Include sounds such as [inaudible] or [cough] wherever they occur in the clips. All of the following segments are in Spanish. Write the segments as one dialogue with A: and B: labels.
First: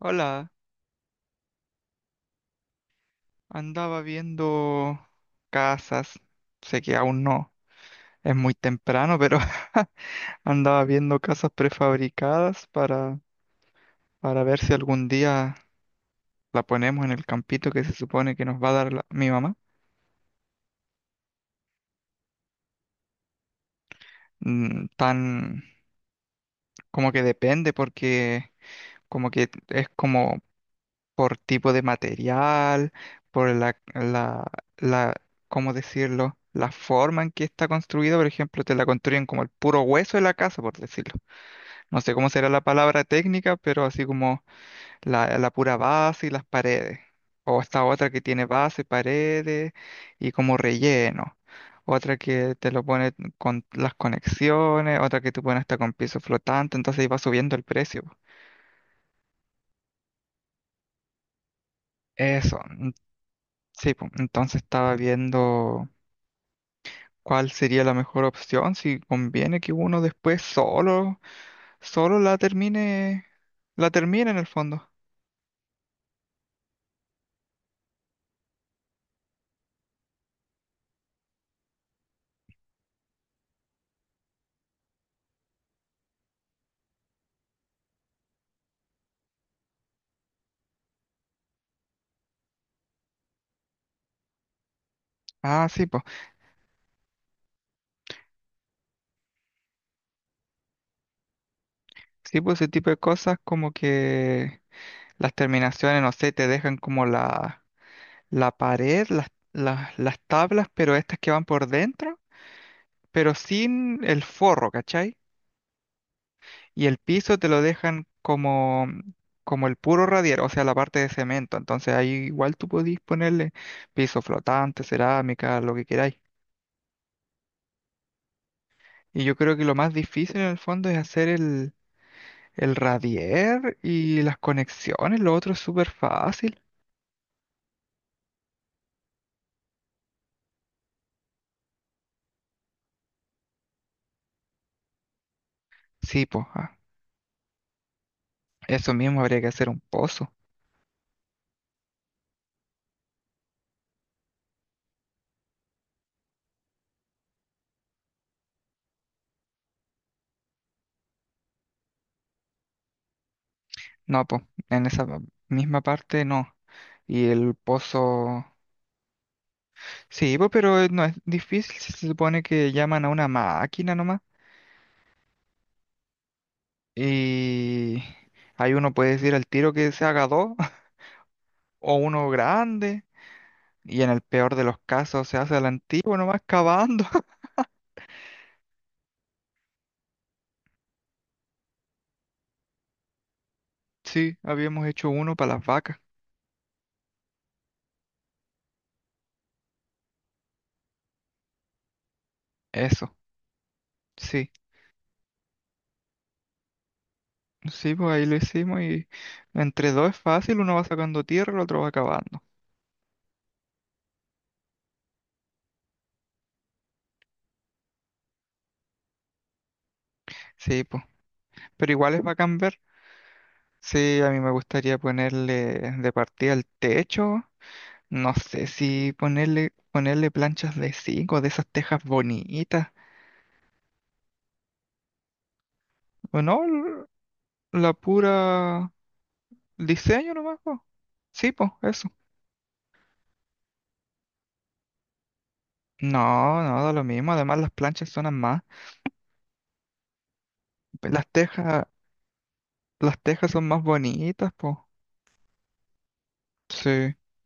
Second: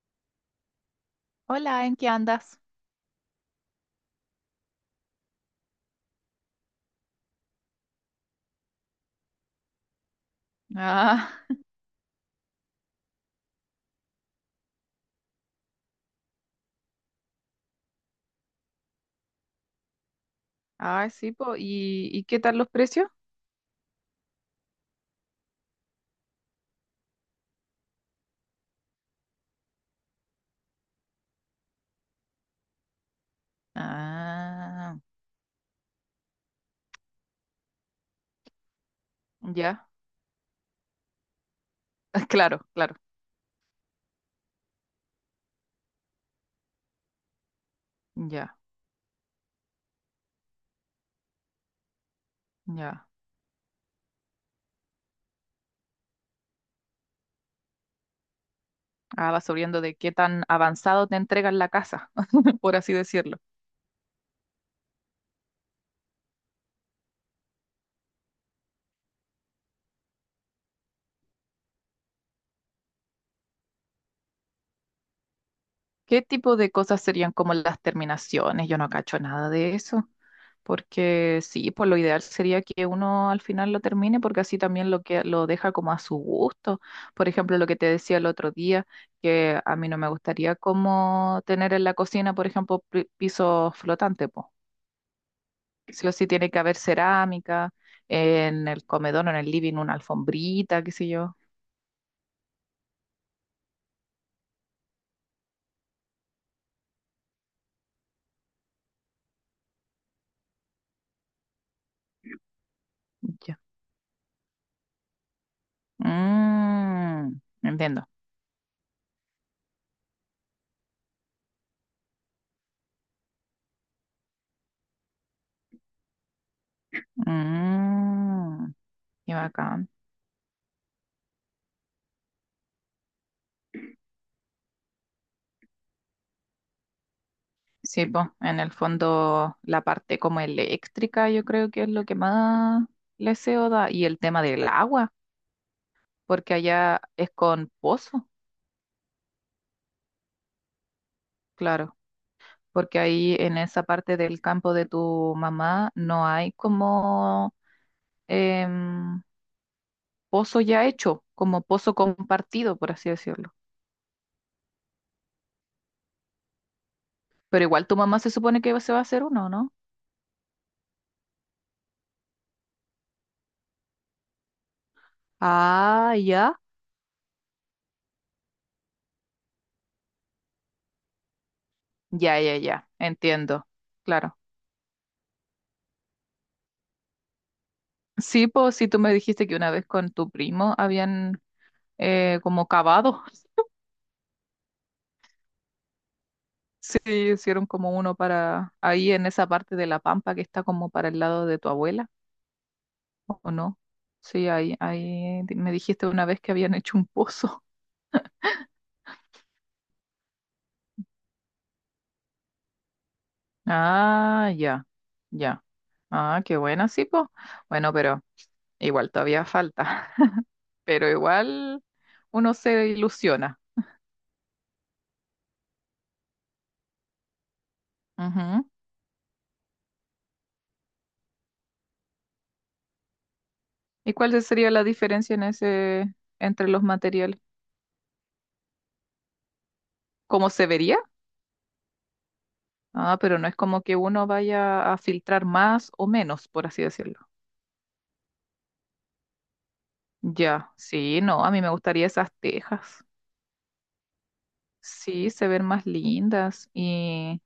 A: Hola,
B: Hola, ¿en qué andas?
A: andaba viendo casas. Sé que aún no es muy temprano, pero [laughs] andaba viendo
B: Ah,
A: casas prefabricadas para ver si algún día la ponemos en el campito que se supone que nos va a dar mi mamá.
B: sí, po. ¿Y, qué tal los precios?
A: Tan como que depende porque como que es como por tipo de material, por la, la,
B: Ah,
A: la, ¿cómo decirlo? La forma en que está construida. Por ejemplo, te la construyen como el puro
B: ya,
A: hueso de la casa, por decirlo. No sé
B: [laughs]
A: cómo será la
B: claro, claro,
A: palabra técnica, pero así como la pura base y las paredes. O esta otra que tiene
B: ya,
A: base, paredes y como relleno. Otra que te lo
B: ya.
A: pone con las conexiones, otra que te pone hasta con piso flotante, entonces iba subiendo el precio.
B: Ah, va subiendo de qué tan avanzado te entregan la casa,
A: Eso,
B: [laughs] por así decirlo.
A: sí, pues entonces estaba viendo cuál sería la mejor opción, si conviene que uno después solo la termine en el fondo.
B: ¿Qué tipo de cosas serían como las terminaciones? Yo no cacho nada de eso, porque sí, pues lo ideal sería que uno al final lo termine, porque así también lo que lo deja como a su gusto. Por ejemplo, lo que te decía el otro día, que a mí no me gustaría como tener en la cocina, por ejemplo, pisos flotantes, pues.
A: Ah, sí, pues.
B: Sí o sí tiene que haber cerámica, en el comedor o en el living una alfombrita, qué sé yo.
A: Sí, pues ese tipo de cosas, como que las terminaciones, no sé, te dejan como la pared, las tablas, pero estas que van por dentro, pero
B: Ya.
A: sin el forro, ¿cachai? Y el piso
B: Mm,
A: te lo dejan
B: entiendo.
A: como el puro radier, o sea, la parte de cemento. Entonces ahí igual tú podís ponerle piso flotante, cerámica, lo que queráis.
B: Mm,
A: Y
B: qué
A: yo creo que lo
B: bacán.
A: más difícil en el fondo es hacer el radier y las conexiones, lo otro es súper fácil.
B: Sí, pues, en el fondo la parte como eléctrica yo creo que es lo que más le SEO da, y el tema del agua,
A: Sí, pues.
B: porque
A: Ah,
B: allá es con pozo,
A: eso mismo, habría que hacer un pozo.
B: claro, porque ahí en esa parte del campo de tu mamá no hay como em, pozo ya hecho, como pozo compartido, por así decirlo.
A: No, pues, en esa misma parte no. Y el
B: Pero igual tu mamá se
A: pozo...
B: supone que se va a hacer uno, ¿no?
A: Sí, pues, pero no es difícil, si se supone que llaman a una máquina nomás.
B: Ah, ya,
A: Y ahí uno puede decir al tiro que se haga dos [laughs] o uno
B: ya, ya, ya,
A: grande.
B: entiendo,
A: Y en el
B: claro.
A: peor de los casos se hace al antiguo nomás cavando. [laughs]
B: Sí, pues si tú me dijiste que una vez con tu primo habían como cavados. [laughs]
A: Sí, habíamos hecho uno para las vacas.
B: Sí, hicieron como uno para ahí en esa parte de la pampa que está como para el lado de tu abuela,
A: Eso,
B: ¿o no? Sí,
A: sí.
B: ahí, ahí me dijiste una vez que habían [laughs] hecho un pozo.
A: Sí, pues ahí lo hicimos y entre dos es fácil, uno va sacando tierra, el otro va cavando.
B: Ah, ya, ya. Ah, qué buena, sí, pues. Bueno, pero igual todavía falta, [laughs]
A: Sí, pues.
B: pero igual
A: Pero igual es
B: uno
A: bacán ver.
B: se ilusiona.
A: Sí, a mí me gustaría ponerle de partida el techo. No
B: Ujú.
A: sé si ponerle planchas de zinc o de esas tejas bonitas.
B: ¿Y cuál sería la diferencia en ese,
A: O no,
B: entre los materiales?
A: la pura diseño
B: ¿Cómo
A: nomás,
B: se
A: po.
B: vería?
A: Sí, pues, eso.
B: Ah, pero no es como que uno vaya a filtrar más o menos,
A: No,
B: por así
A: no, da lo
B: decirlo.
A: mismo. Además, las planchas son más.
B: Ya, sí,
A: Las
B: no, a mí me
A: tejas,
B: gustaría esas tejas.
A: las tejas son más bonitas, pues.
B: Sí, se ven más lindas
A: Sí,
B: y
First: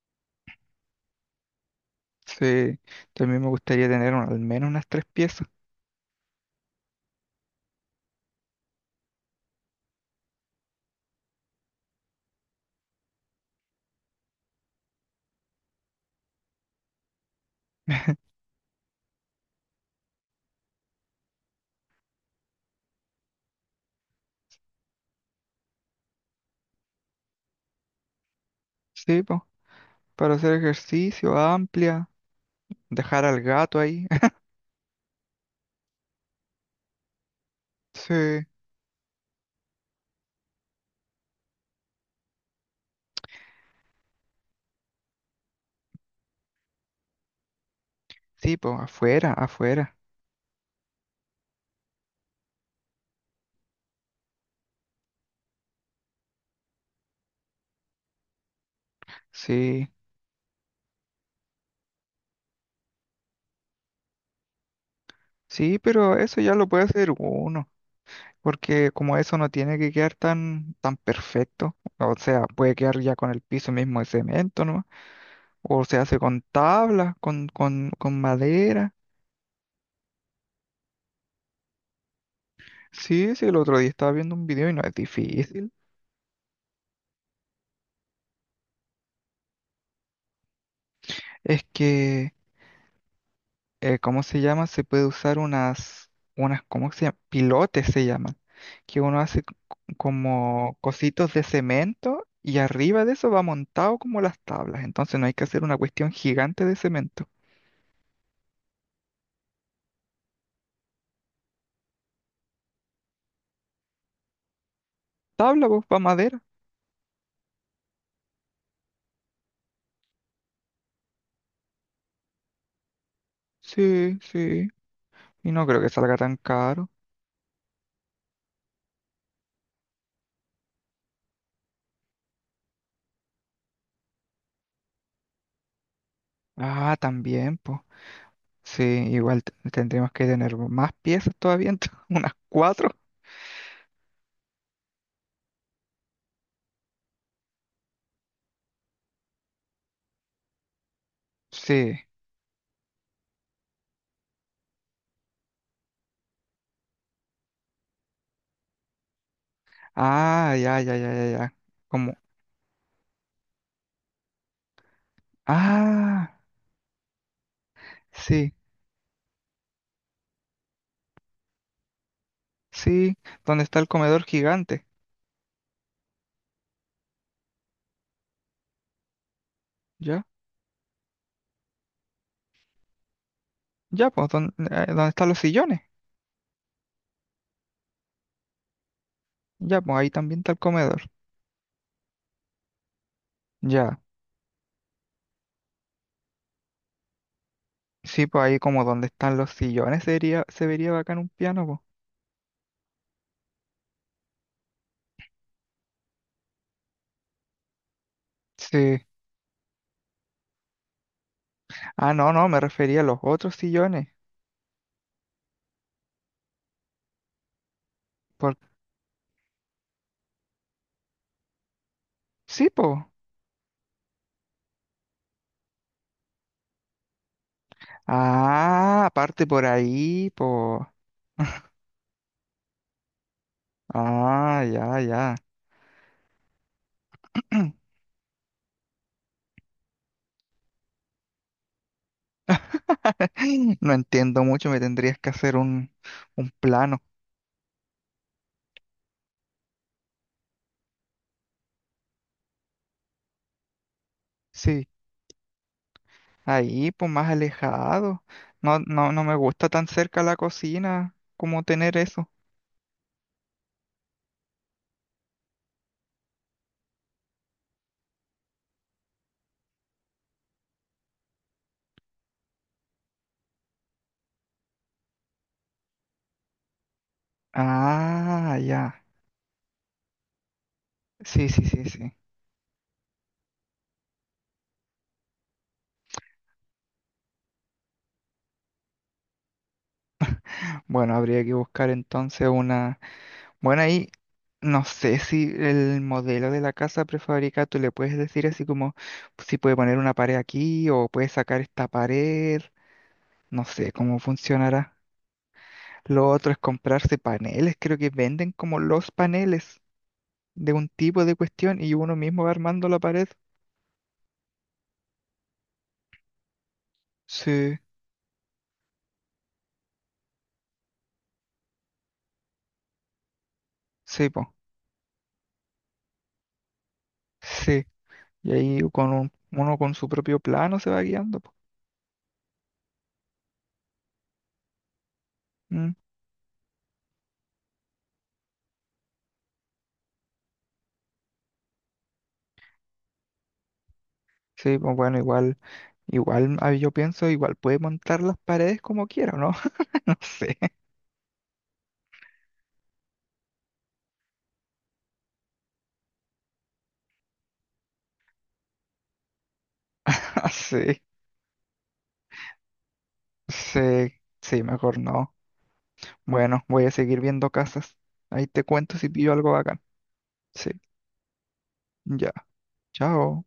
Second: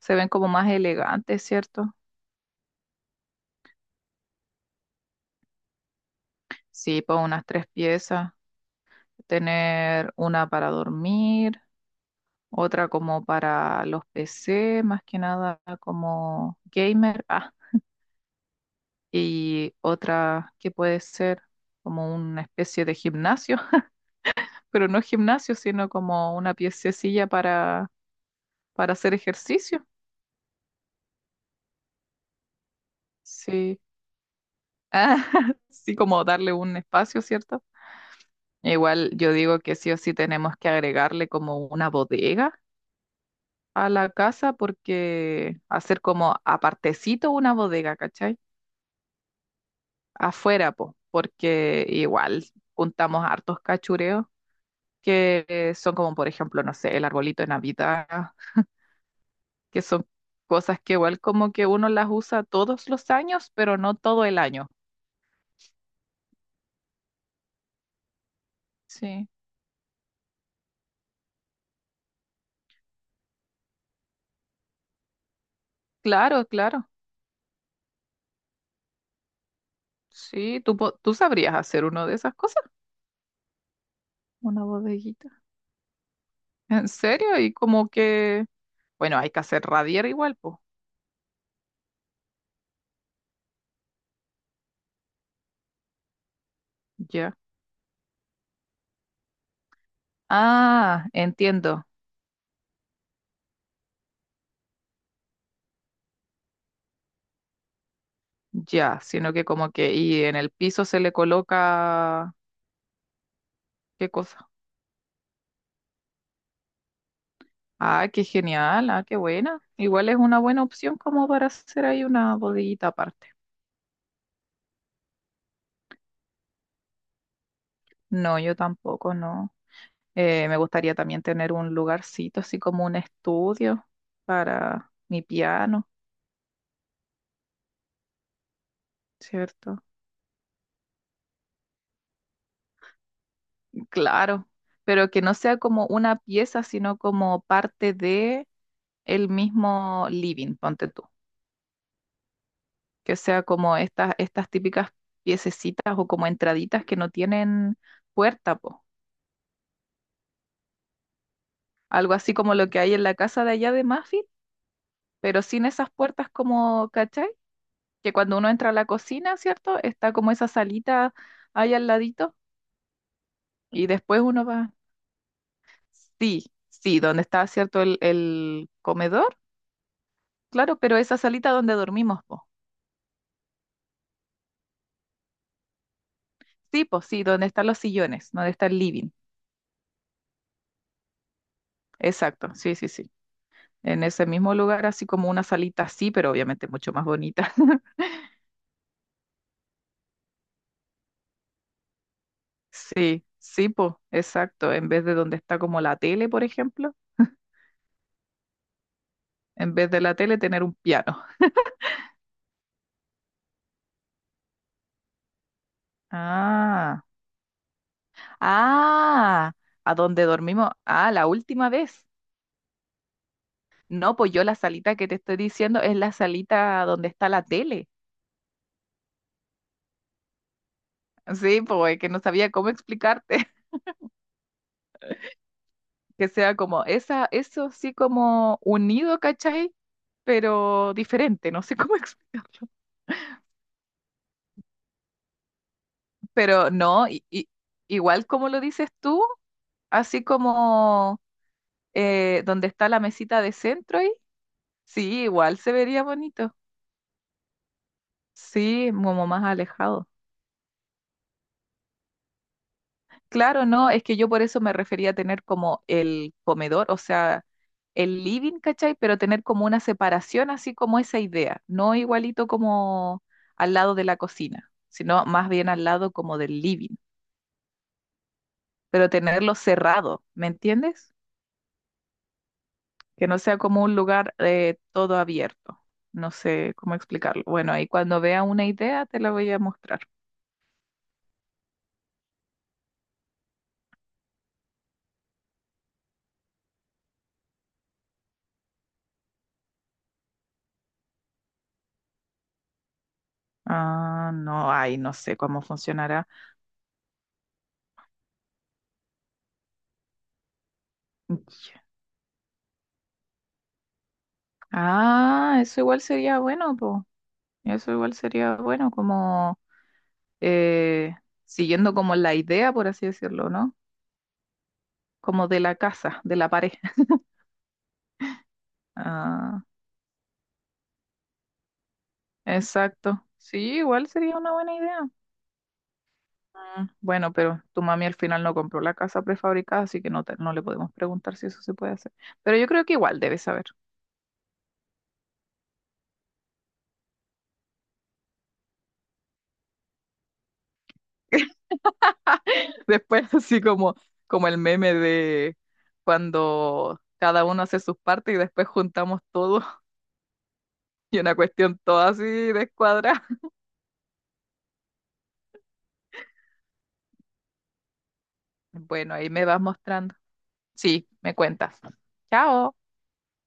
B: se ven como más elegantes, ¿cierto?
A: sí. También me gustaría tener al menos unas tres piezas.
B: Sí, pues unas tres piezas, tener una para dormir, otra como para los PC, más que nada como gamer, ah,
A: [laughs]
B: y otra que puede ser como una especie de gimnasio. [laughs] Pero no gimnasio, sino como una piececilla para hacer
A: Sí, pues,
B: ejercicio.
A: para hacer ejercicio amplia, dejar al gato
B: Sí.
A: ahí. [laughs]
B: Ah, [laughs] sí, como darle un espacio, ¿cierto?
A: Sí.
B: Igual yo digo que sí o sí tenemos que agregarle como una bodega a la casa, porque hacer como apartecito una bodega, ¿cachai?
A: Sí, pues afuera, afuera.
B: Afuera, po, porque igual juntamos hartos cachureos que son como, por ejemplo, no sé, el arbolito de Navidad, que
A: Sí,
B: son cosas que igual como que uno las usa todos los años, pero no todo el año.
A: sí, pero eso ya lo puede hacer uno, porque como
B: Sí,
A: eso no tiene que quedar tan, tan perfecto, o sea, puede quedar ya con el piso mismo de cemento, ¿no? O se hace con
B: claro, claro.
A: tablas, con madera.
B: Sí, tú, tú sabrías hacer uno de esas cosas,
A: Sí, sí, el otro día estaba viendo un
B: una
A: video y no es
B: bodeguita.
A: difícil.
B: ¿En serio? Y como que, bueno, hay que hacer radier igual, pues.
A: Es que, ¿cómo se llama? Se puede usar unas, ¿cómo se llama?
B: Ya.
A: Pilotes se llaman, que uno hace como
B: Ah,
A: cositos de
B: entiendo.
A: cemento y arriba de eso va montado como las tablas. Entonces no hay que hacer una cuestión gigante de cemento.
B: Ya, sino que como que, y en el piso se le coloca, ¿qué cosa?
A: Tabla, pues, va madera.
B: Ah, qué genial, ah, qué buena. Igual es una buena opción como para hacer ahí una bodeguita aparte.
A: Sí, sí. Y no creo que salga tan caro.
B: No, yo tampoco, no. Me gustaría también tener un lugarcito, así como un estudio para mi piano,
A: Ah, también, pues. Sí, igual
B: ¿cierto?
A: tendríamos que tener más piezas todavía, entonces, [laughs] unas cuatro.
B: Claro, pero que no sea como una pieza, sino como parte de el mismo living, ponte tú.
A: Sí.
B: Que sea como estas, estas típicas piececitas o como entraditas que no tienen puerta, po.
A: Ah, ya, ya, ya, ya, ya.
B: Algo
A: Como,
B: así como lo que hay en la casa de allá de Muffin, pero sin esas puertas
A: ah,
B: como, ¿cachai? Que cuando uno
A: sí,
B: entra a la cocina, ¿cierto? Está como esa salita ahí al ladito.
A: sí. ¿Dónde está el
B: Y después
A: comedor
B: uno va,
A: gigante?
B: sí, sí, donde está, ¿cierto? El comedor,
A: Ya,
B: claro, pero esa salita donde dormimos, po.
A: ya, pues, ¿dónde, dónde están los sillones?
B: Sí, pues sí, donde están los sillones, donde está el living.
A: Ya, pues, ahí también está el comedor.
B: Exacto, sí, sí, sí.
A: Ya,
B: En ese mismo lugar, así como una salita así, pero obviamente mucho más bonita. [laughs]
A: sí, pues ahí como donde están los sillones sería, se vería bacán un piano, pues.
B: Sí, sí, pues, exacto. En vez de donde está como la tele, por ejemplo,
A: Sí.
B: en vez de la tele tener un piano.
A: Ah, no, no, me refería a los otros sillones.
B: Ah,
A: Por...
B: ah, a donde dormimos, ah, la última vez.
A: Sí, pues.
B: No, pues yo la salita que te estoy diciendo es la salita donde está la tele.
A: Ah, aparte por ahí, pues.
B: Sí,
A: [laughs]
B: pues que no sabía cómo explicarte. [laughs]
A: Ah, ya, ya.
B: Que sea como esa, eso sí
A: [clears throat]
B: como unido, ¿cachai? Pero diferente, no sé cómo [laughs] explicarlo.
A: No entiendo mucho, me tendrías que hacer un
B: Pero
A: plano.
B: no, igual como lo dices tú, así como donde está la mesita de centro ahí,
A: Sí,
B: sí, igual se vería bonito.
A: ahí, pues más alejado. No,
B: Sí,
A: no, no
B: como
A: me
B: más
A: gusta tan
B: alejado.
A: cerca la cocina como tener eso.
B: Claro, no, es que yo por eso me refería a tener como el comedor, o sea, el living, ¿cachai? Pero tener como una separación, así como esa idea, no igualito como al lado de la cocina, sino más bien al lado como del living,
A: Ah, ya.
B: pero tenerlo cerrado, ¿me entiendes?
A: Sí, sí, sí, sí.
B: Que no sea como un lugar todo abierto. No sé cómo explicarlo. Bueno, ahí cuando vea una idea te la voy a mostrar.
A: Bueno, habría que buscar entonces una... Bueno, ahí no sé si el modelo de la casa prefabricada tú le puedes decir así como si puede poner una pared aquí o puede sacar esta pared, no sé cómo
B: Ah, no, ay,
A: funcionará.
B: no sé cómo funcionará.
A: Lo otro es comprarse paneles, creo que venden como los paneles de un tipo de cuestión y uno mismo va armando la pared.
B: Ah, eso igual sería bueno, pues.
A: Sí,
B: Eso igual sería bueno, como eh, siguiendo como la idea, por así decirlo, ¿no?
A: sí, po,
B: Como de la casa, de la pared. [laughs]
A: sí. Y ahí con
B: Ah,
A: uno con su propio plano se va guiando, po.
B: exacto. Sí, igual sería una buena idea.
A: Mm,
B: Mm, bueno, pero tu mami al final no compró la casa prefabricada, así que no, no le podemos preguntar si eso se puede hacer. Pero yo creo que igual debe saber.
A: Sí, pues bueno, igual igual, yo pienso, igual puede montar las paredes como quiera, ¿no? [laughs] No sé,
B: [laughs] Después, como el meme de cuando cada uno hace sus partes y después juntamos todo
A: [laughs] sí,
B: [laughs] y una cuestión toda así descuadrada.
A: sí, sí, mejor no. Bueno, voy a seguir viendo casas. Ahí te cuento si
B: Bueno, ahí
A: pillo
B: me
A: algo
B: vas
A: bacán.
B: mostrando.
A: Sí,
B: Sí, me cuentas.
A: ya,
B: Chao.
A: chao.